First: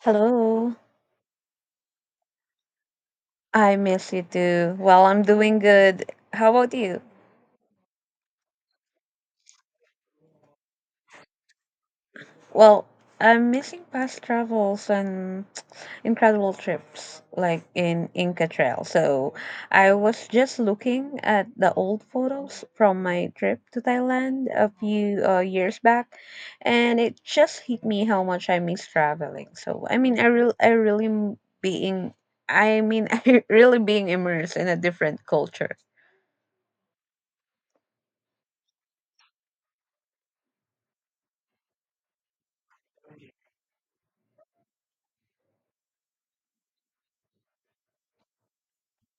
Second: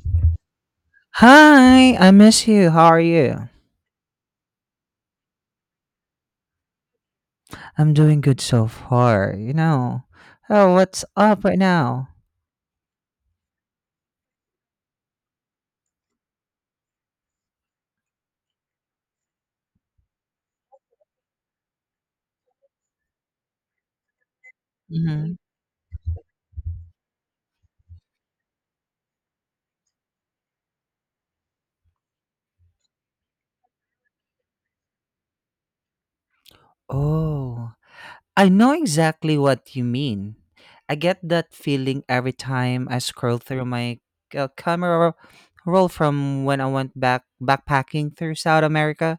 Hello. Hi, I miss you. How are you? I miss you too. Well, I'm doing good. How about you? I'm doing good so far, you know. Oh, what's up right now? Well, I'm missing past travels and incredible trips like in Inca Trail. So I was just looking at the old photos from my trip to Thailand a few Hmm. Years back, and it just hit me how much I miss traveling. So I mean, I really m- being, I mean, I really being immersed in a different culture. Oh, I know exactly what you mean. I get that feeling every time I scroll through my camera roll from when I went back backpacking through South America.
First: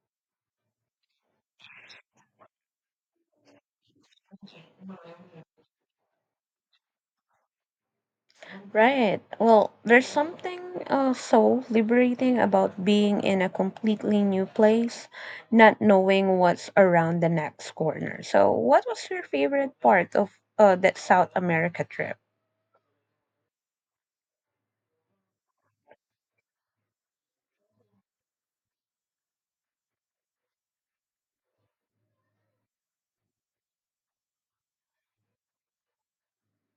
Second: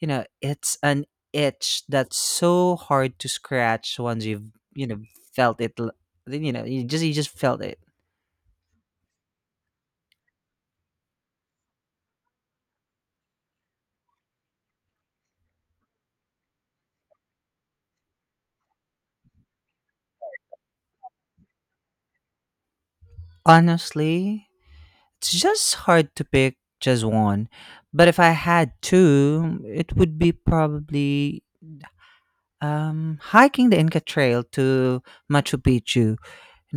You know, it's an itch that's so hard to scratch once you've felt it. Then, you just felt it. Right. Well, there's something so liberating about being in a completely new place, not knowing what's around the next corner. So, what was your favorite part of that South America trip? Honestly, it's just hard to pick just one, but if I had two it would be probably hiking the Inca Trail to Machu Picchu. You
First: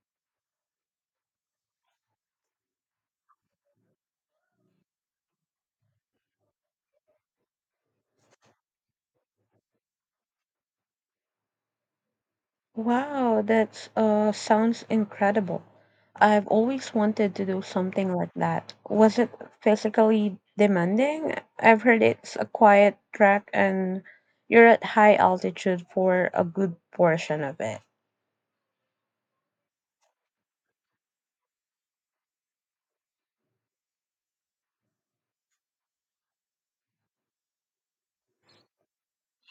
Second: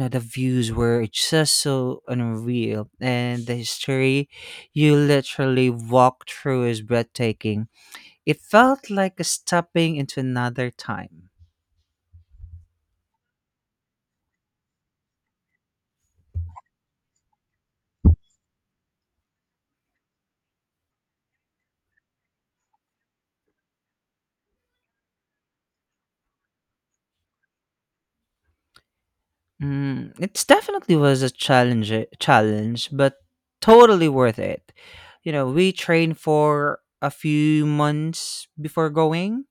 know, the views were just so unreal, and the history you literally walk through is breathtaking. It felt like stepping into another time. Wow, that sounds incredible. I've always wanted to do something like that. Was it physically demanding? I've heard it's a quiet track and you're at high altitude for a good portion of it. Mm, it definitely was a challenge, but totally worth it. You know, we trained for a few months before going,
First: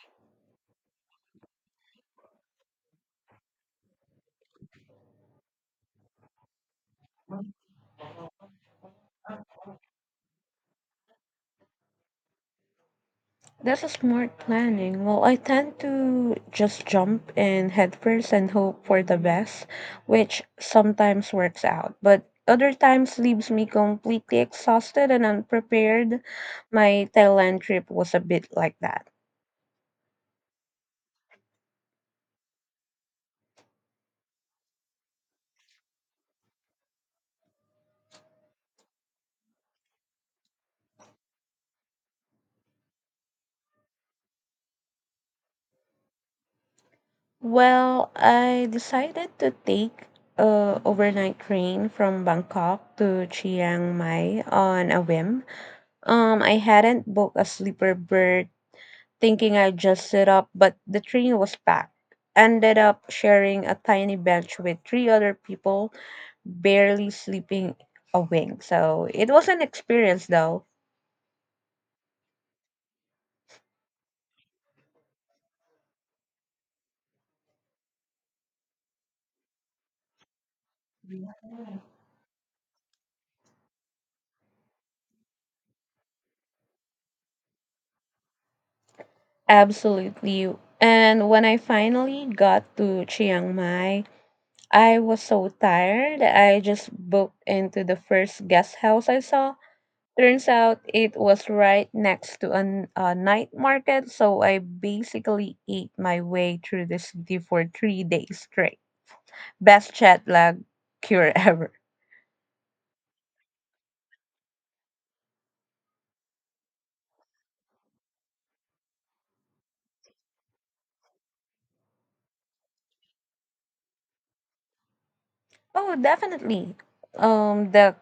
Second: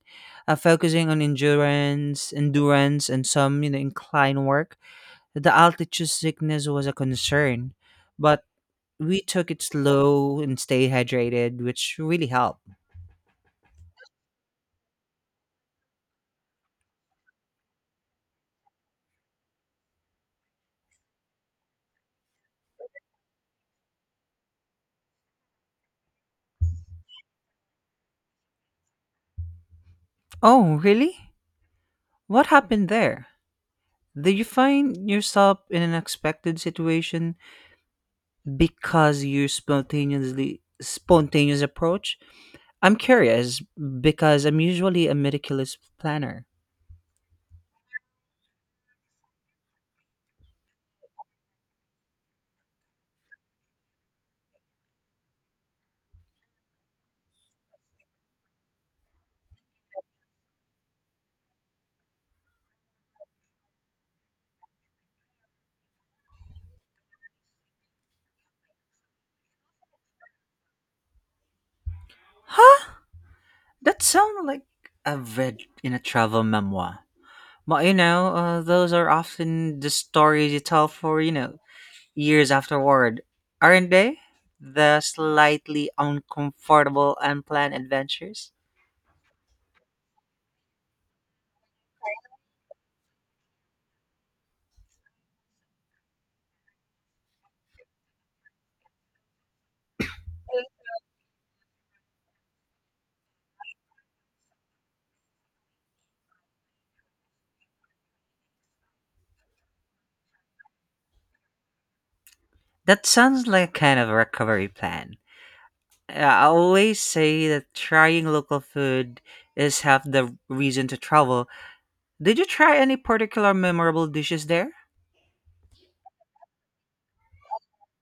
focusing on endurance, and some incline work. The altitude sickness was a concern, but we took it slow and stayed hydrated, which really helped. That's a smart planning. Well, I tend to just jump in headfirst and hope for the best, which sometimes works out, but other times leaves me completely exhausted and unprepared. My Thailand trip was a bit like that. Oh, really? What happened there? Did you find yourself in an unexpected situation because you spontaneous approach? I'm curious because I'm usually a meticulous planner. Well, I decided to take a overnight train from Bangkok to Chiang Mai on a whim. I hadn't booked a sleeper berth, thinking I'd just sit up, but the train was packed. Ended up sharing a tiny bench with three other people, barely sleeping a wink. So it was an experience, though. Huh? That sounds like I've read in a travel memoir. But those are often the stories you tell for years afterward, aren't they? The slightly uncomfortable, unplanned adventures? Absolutely. And when I finally got to Chiang Mai, I was so tired that I just booked into the first guest house I saw. Turns out it was right next to a night market, so I basically ate my way through the city for 3 days straight. Best jet lag cure ever. That sounds like a kind of recovery plan. I always say that trying local food is half the reason to travel. Did you try any particular memorable dishes there? Oh, definitely. The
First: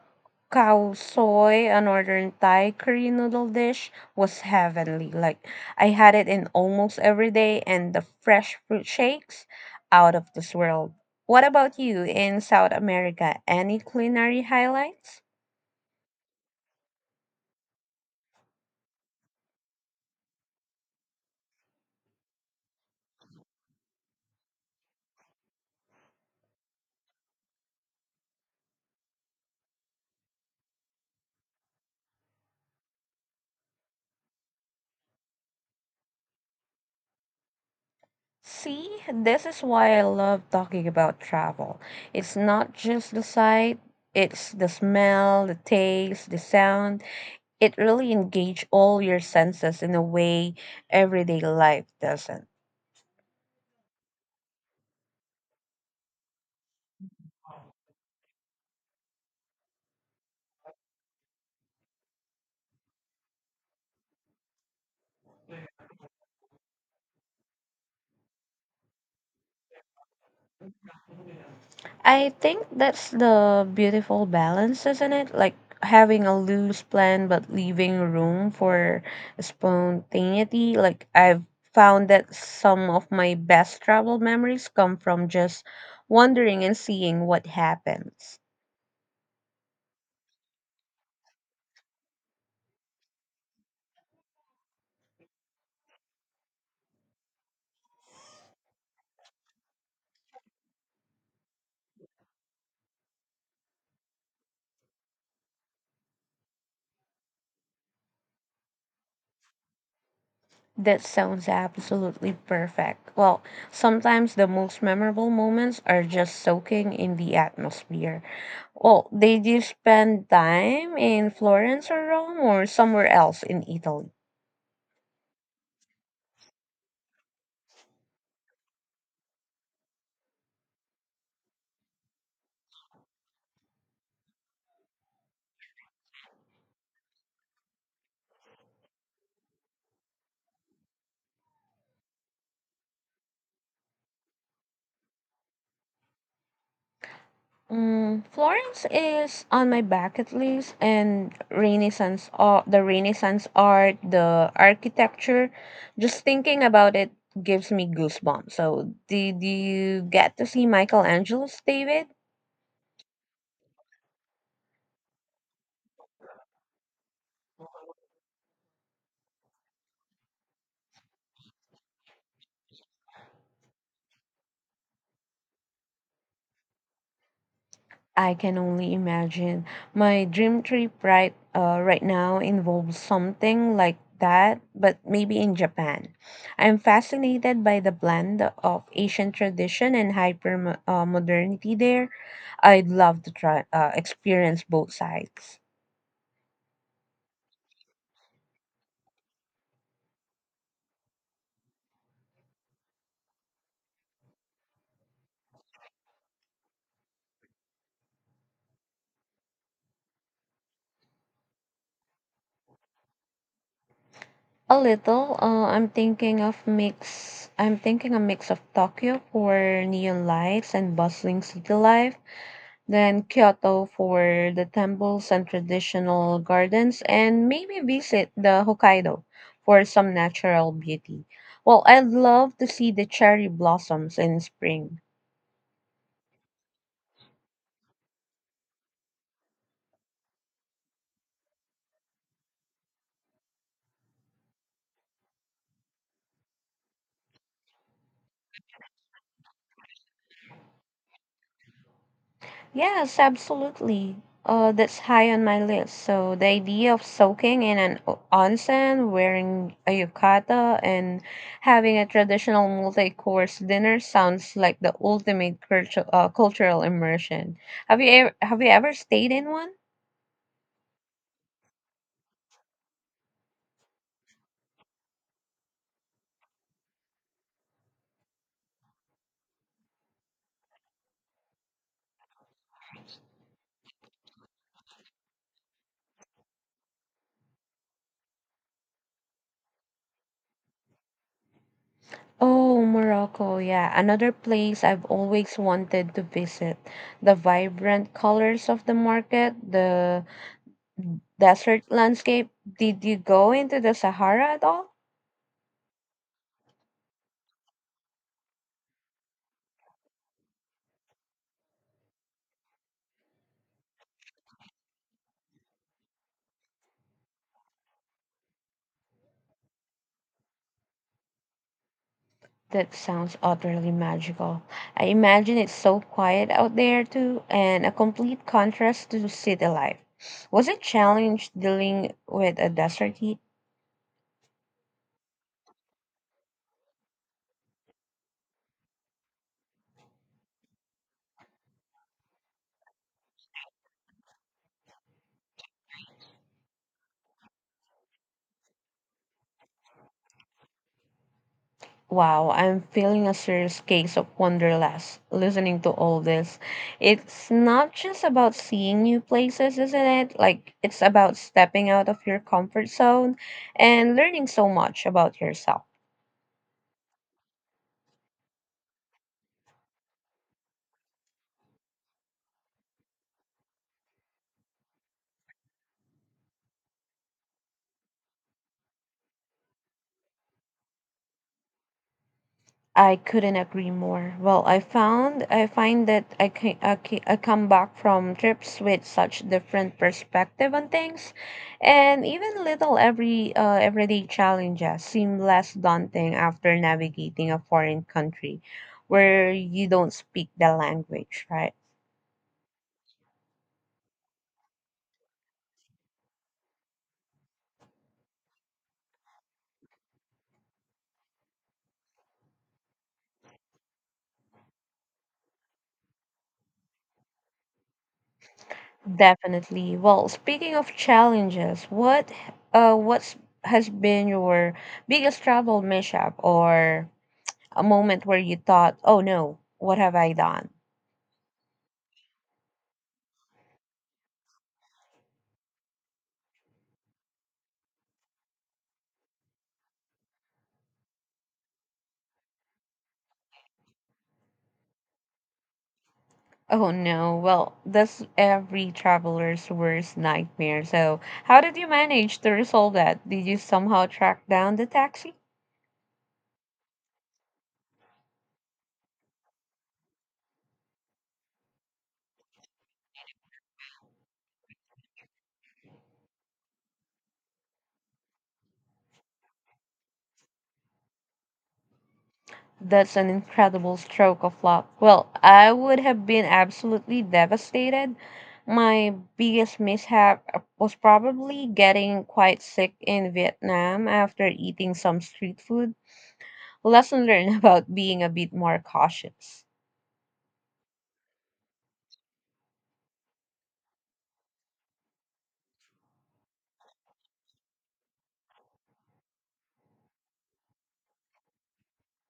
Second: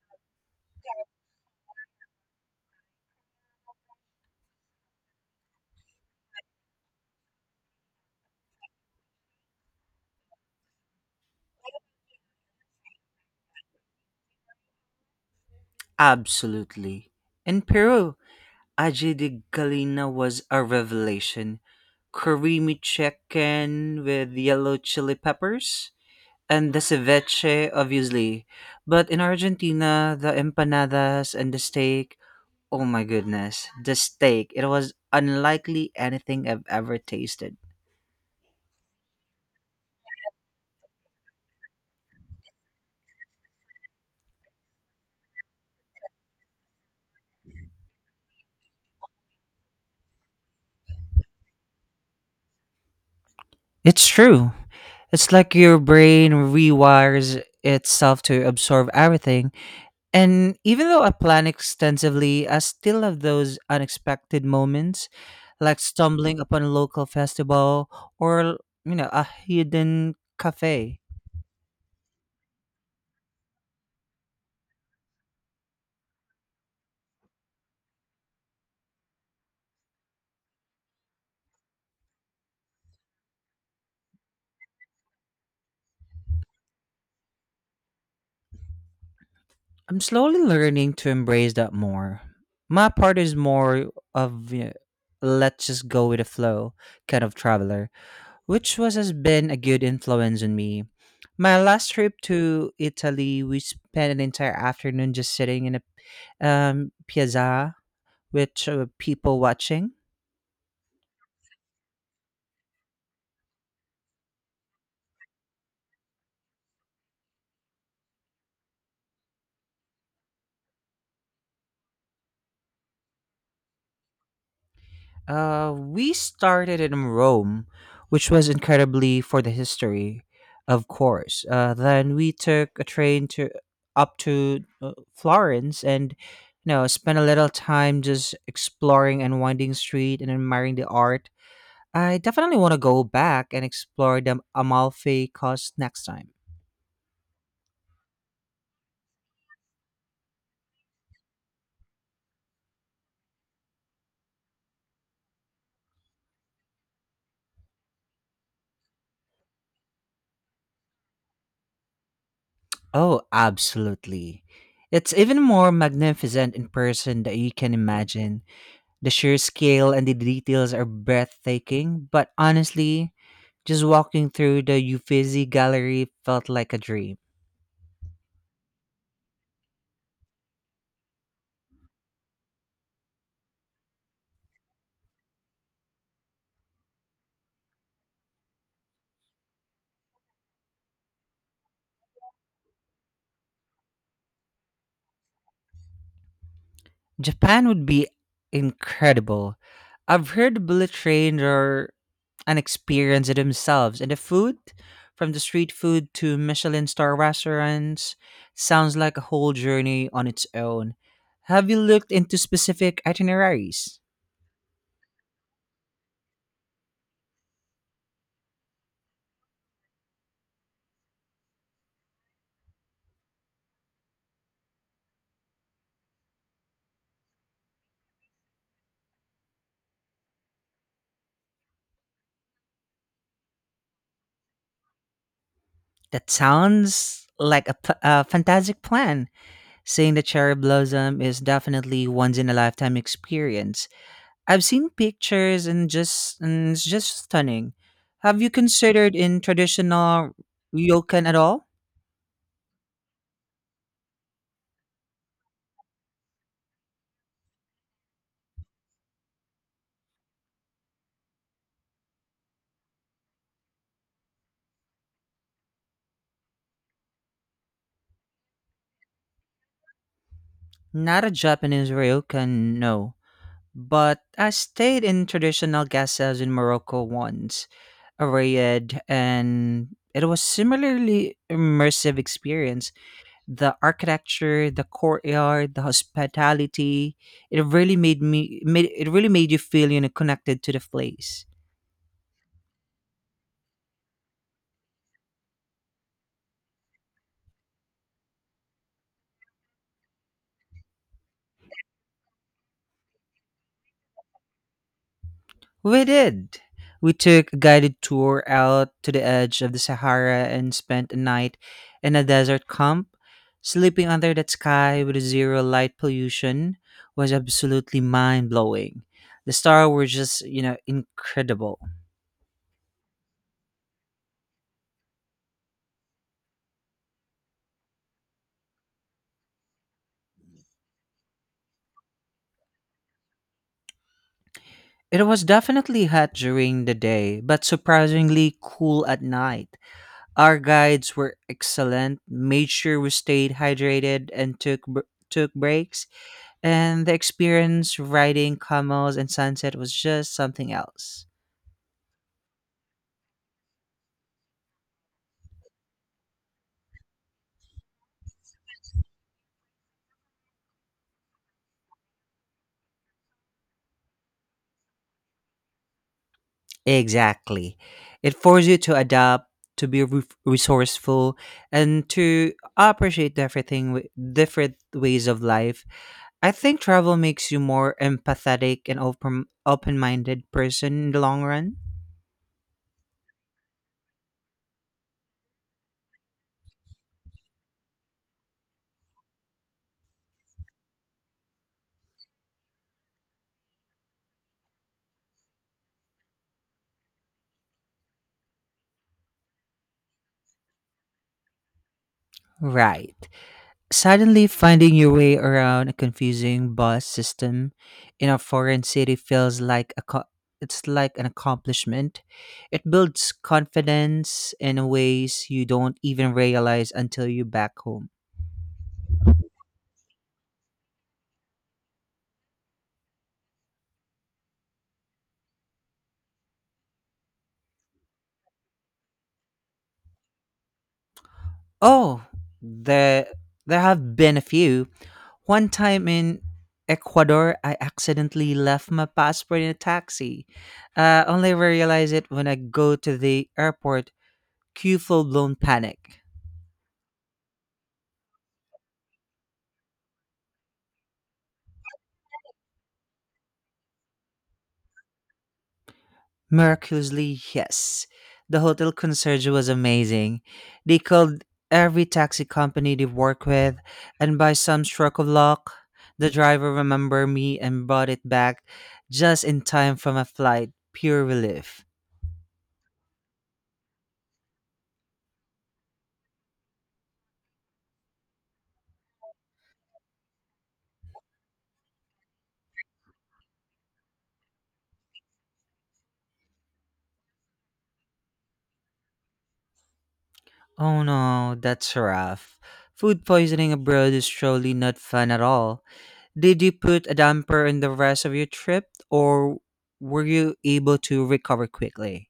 cow soy, a northern Thai curry noodle dish, was heavenly. Like I had it in almost every day, and the fresh fruit shakes out of this world. What about you in South America? Any culinary highlights? Absolutely. In Peru, aji de galina was a revelation. Creamy chicken with yellow chili peppers, and the ceviche, obviously. But in Argentina, the empanadas and the steak, oh my goodness, the steak, it was unlikely anything I've ever tasted. See, this is why I love talking about travel. It's not just the sight, it's the smell, the taste, the sound. It really engage all your senses in a way everyday life doesn't. It's true. It's like your brain rewires itself to absorb everything. And even though I plan extensively, I still have those unexpected moments, like stumbling upon a local festival or, you know, a hidden cafe. I think that's the beautiful balance, isn't it? Like having a loose plan but leaving room for spontaneity. Like I've found that some of my best travel memories come from just wandering and seeing what happens. I'm slowly learning to embrace that more. My part is more of let's just go with the flow kind of traveler, which was has been a good influence on me. My last trip to Italy, we spent an entire afternoon just sitting in a piazza, which people watching. That sounds absolutely perfect. Well, sometimes the most memorable moments are just soaking in the atmosphere. Well, did you spend time in Florence or Rome or somewhere else in Italy? We started in Rome, which was incredibly for the history, of course. Then we took a train to up to Florence and spent a little time just exploring and winding street and admiring the art. I definitely want to go back and explore the Amalfi Coast next time. Mm, Florence is on my bucket list, and the Renaissance art, the architecture. Just thinking about it gives me goosebumps. So, did you get to see Michelangelo's David? Oh, absolutely. It's even more magnificent in person than you can imagine. The sheer scale and the details are breathtaking, but honestly, just walking through the Uffizi Gallery felt like a dream. I can only imagine. My dream trip right now involves something like that, but maybe in Japan. I'm fascinated by the blend of Asian tradition and hyper modernity there. I'd love to try experience both sides. Japan would be incredible. I've heard bullet trains are an experience in themselves, and the food, from the street food to Michelin star restaurants, sounds like a whole journey on its own. Have you looked into specific itineraries? A little. I'm thinking of mix. I'm thinking a mix of Tokyo for neon lights and bustling city life, then Kyoto for the temples and traditional gardens, and maybe visit the Hokkaido for some natural beauty. Well, I'd love to see the cherry blossoms in spring. That sounds like a fantastic plan. Seeing the cherry blossom is definitely once in a lifetime experience. I've seen pictures, and just and it's just stunning. Have you considered in traditional ryokan at all? Yes, absolutely. That's high on my list. So the idea of soaking in an onsen, wearing a yukata, and having a traditional multi-course dinner sounds like the ultimate cultural immersion. Have you ever stayed in one? Not a Japanese ryokan, no. But I stayed in traditional guest house in Morocco once, a Riyadh, and it was similarly immersive experience. The architecture, the courtyard, the hospitality. It really made me made it really made you feel connected to the place. Oh, Morocco, yeah, another place I've always wanted to visit. The vibrant colors of the market, the desert landscape. Did you go into the Sahara at all? We did. We took a guided tour out to the edge of the Sahara and spent a night in a desert camp. Sleeping under that sky with zero light pollution was absolutely mind blowing. The stars were just, you know, incredible. That sounds utterly magical. I imagine it's so quiet out there too, and a complete contrast to city life. Was it challenge dealing with a desert heat? It was definitely hot during the day, but surprisingly cool at night. Our guides were excellent, made sure we stayed hydrated and took breaks, and the experience riding camels and sunset was just something else. Wow, I'm feeling a serious case of wanderlust listening to all this. It's not just about seeing new places, isn't it? Like, it's about stepping out of your comfort zone and learning so much about yourself. Exactly. It forces you to adapt, to be resourceful, and to appreciate everything, with different ways of life. I think travel makes you more empathetic and open minded person in the long run. I couldn't agree more. Well, I find that I can, I ca- I come back from trips with such different perspective on things, and even little everyday challenges seem less daunting after navigating a foreign country where you don't speak the language, right? Right. Suddenly, finding your way around a confusing bus system in a foreign city feels like it's like an accomplishment. It builds confidence in ways you don't even realize until you're back home. Definitely. Well, speaking of challenges, what what's has been your biggest travel mishap or a moment where you thought, oh no, what have I done? Oh, there there have been a few. One time in Ecuador, I accidentally left my passport in a taxi. Only realize it when I go to the airport. Cue full blown panic. Oh no, well, that's every traveler's worst nightmare. So, how did you manage to resolve that? Did you somehow track down the taxi? Miraculously, yes. The hotel concierge was amazing. They called every taxi company they work with, and by some stroke of luck, the driver remembered me and brought it back just in time from a flight. Pure relief. That's an incredible stroke of luck. Well, I would have been absolutely devastated. My biggest mishap was probably getting quite sick in Vietnam after eating some street food. Lesson learned about being a bit more cautious. Oh no, that's rough. Food poisoning abroad is surely not fun at all. Did you put a damper in the rest of your trip, or were you able to recover quickly?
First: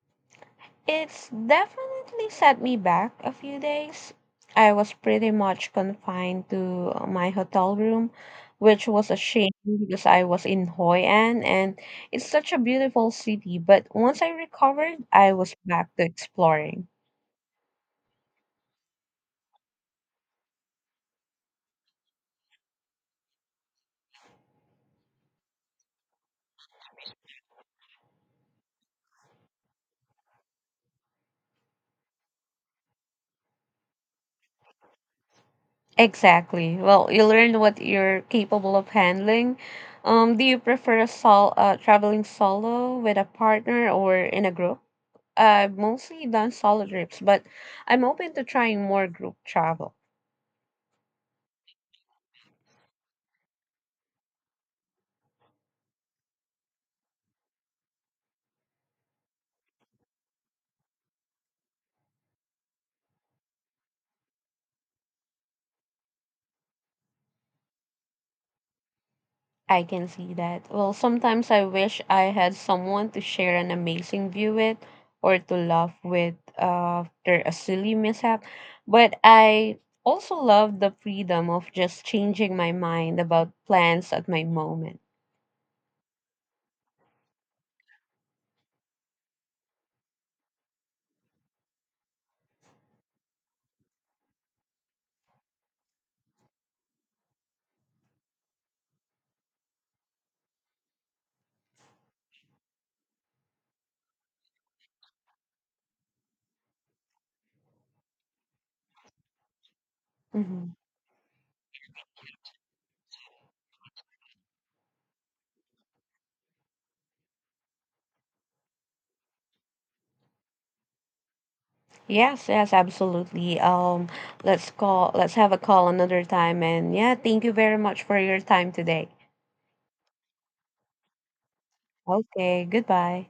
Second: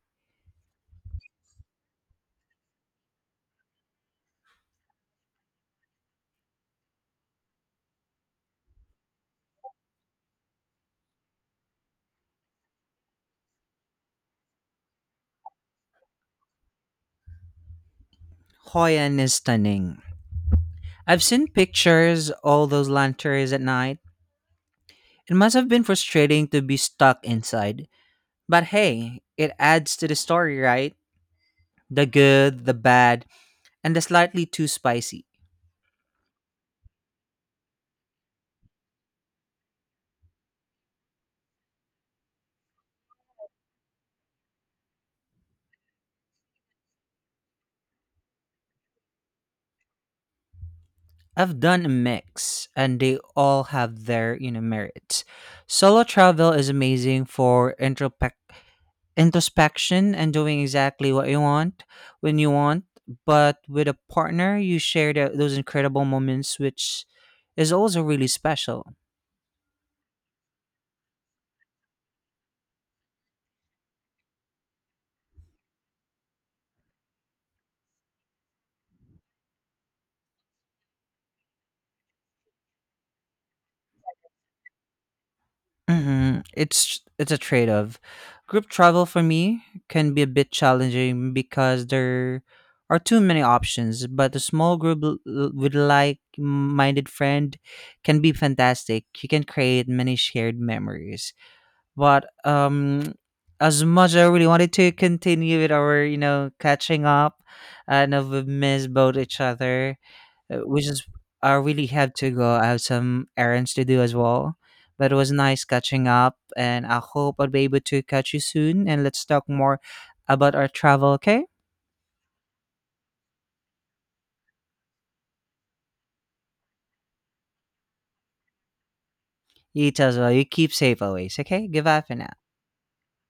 It's definitely set me back a few days. I was pretty much confined to my hotel room, which was a shame because I was in Hoi An and it's such a beautiful city. But once I recovered, I was back to exploring. Hoi An is stunning. I've seen pictures, all those lanterns at night. It must have been frustrating to be stuck inside. But hey, it adds to the story, right? The good, the bad, and the slightly too spicy. Exactly. Well, you learn what you're capable of handling. Do you prefer a traveling solo with a partner or in a group? I've mostly done solo trips, but I'm open to trying more group travel. I've done a mix and they all have their, you know, merits. Solo travel is amazing for introspection and doing exactly what you want when you want, but with a partner you share those incredible moments, which is also really special. I can see that. Well, sometimes I wish I had someone to share an amazing view with or to laugh with after a silly mishap. But I also love the freedom of just changing my mind about plans at my moment. Hmm. It's a trade-off. Group travel for me can be a bit challenging because there are too many options, but a small group with like-minded friend can be fantastic. You can create many shared memories. But as much I really wanted to continue with our, you know, catching up, and we miss both each other. Hmm. We just I really have to go. I have some errands to do as well. But it was nice catching up, and I hope I'll be able to catch you soon. And let's talk more about our travel. Okay? Yes, yes, absolutely. Let's let's have a call another time. And yeah, thank you very much for your time today. You too as well. You keep safe always. Okay? Goodbye for now. Okay, goodbye.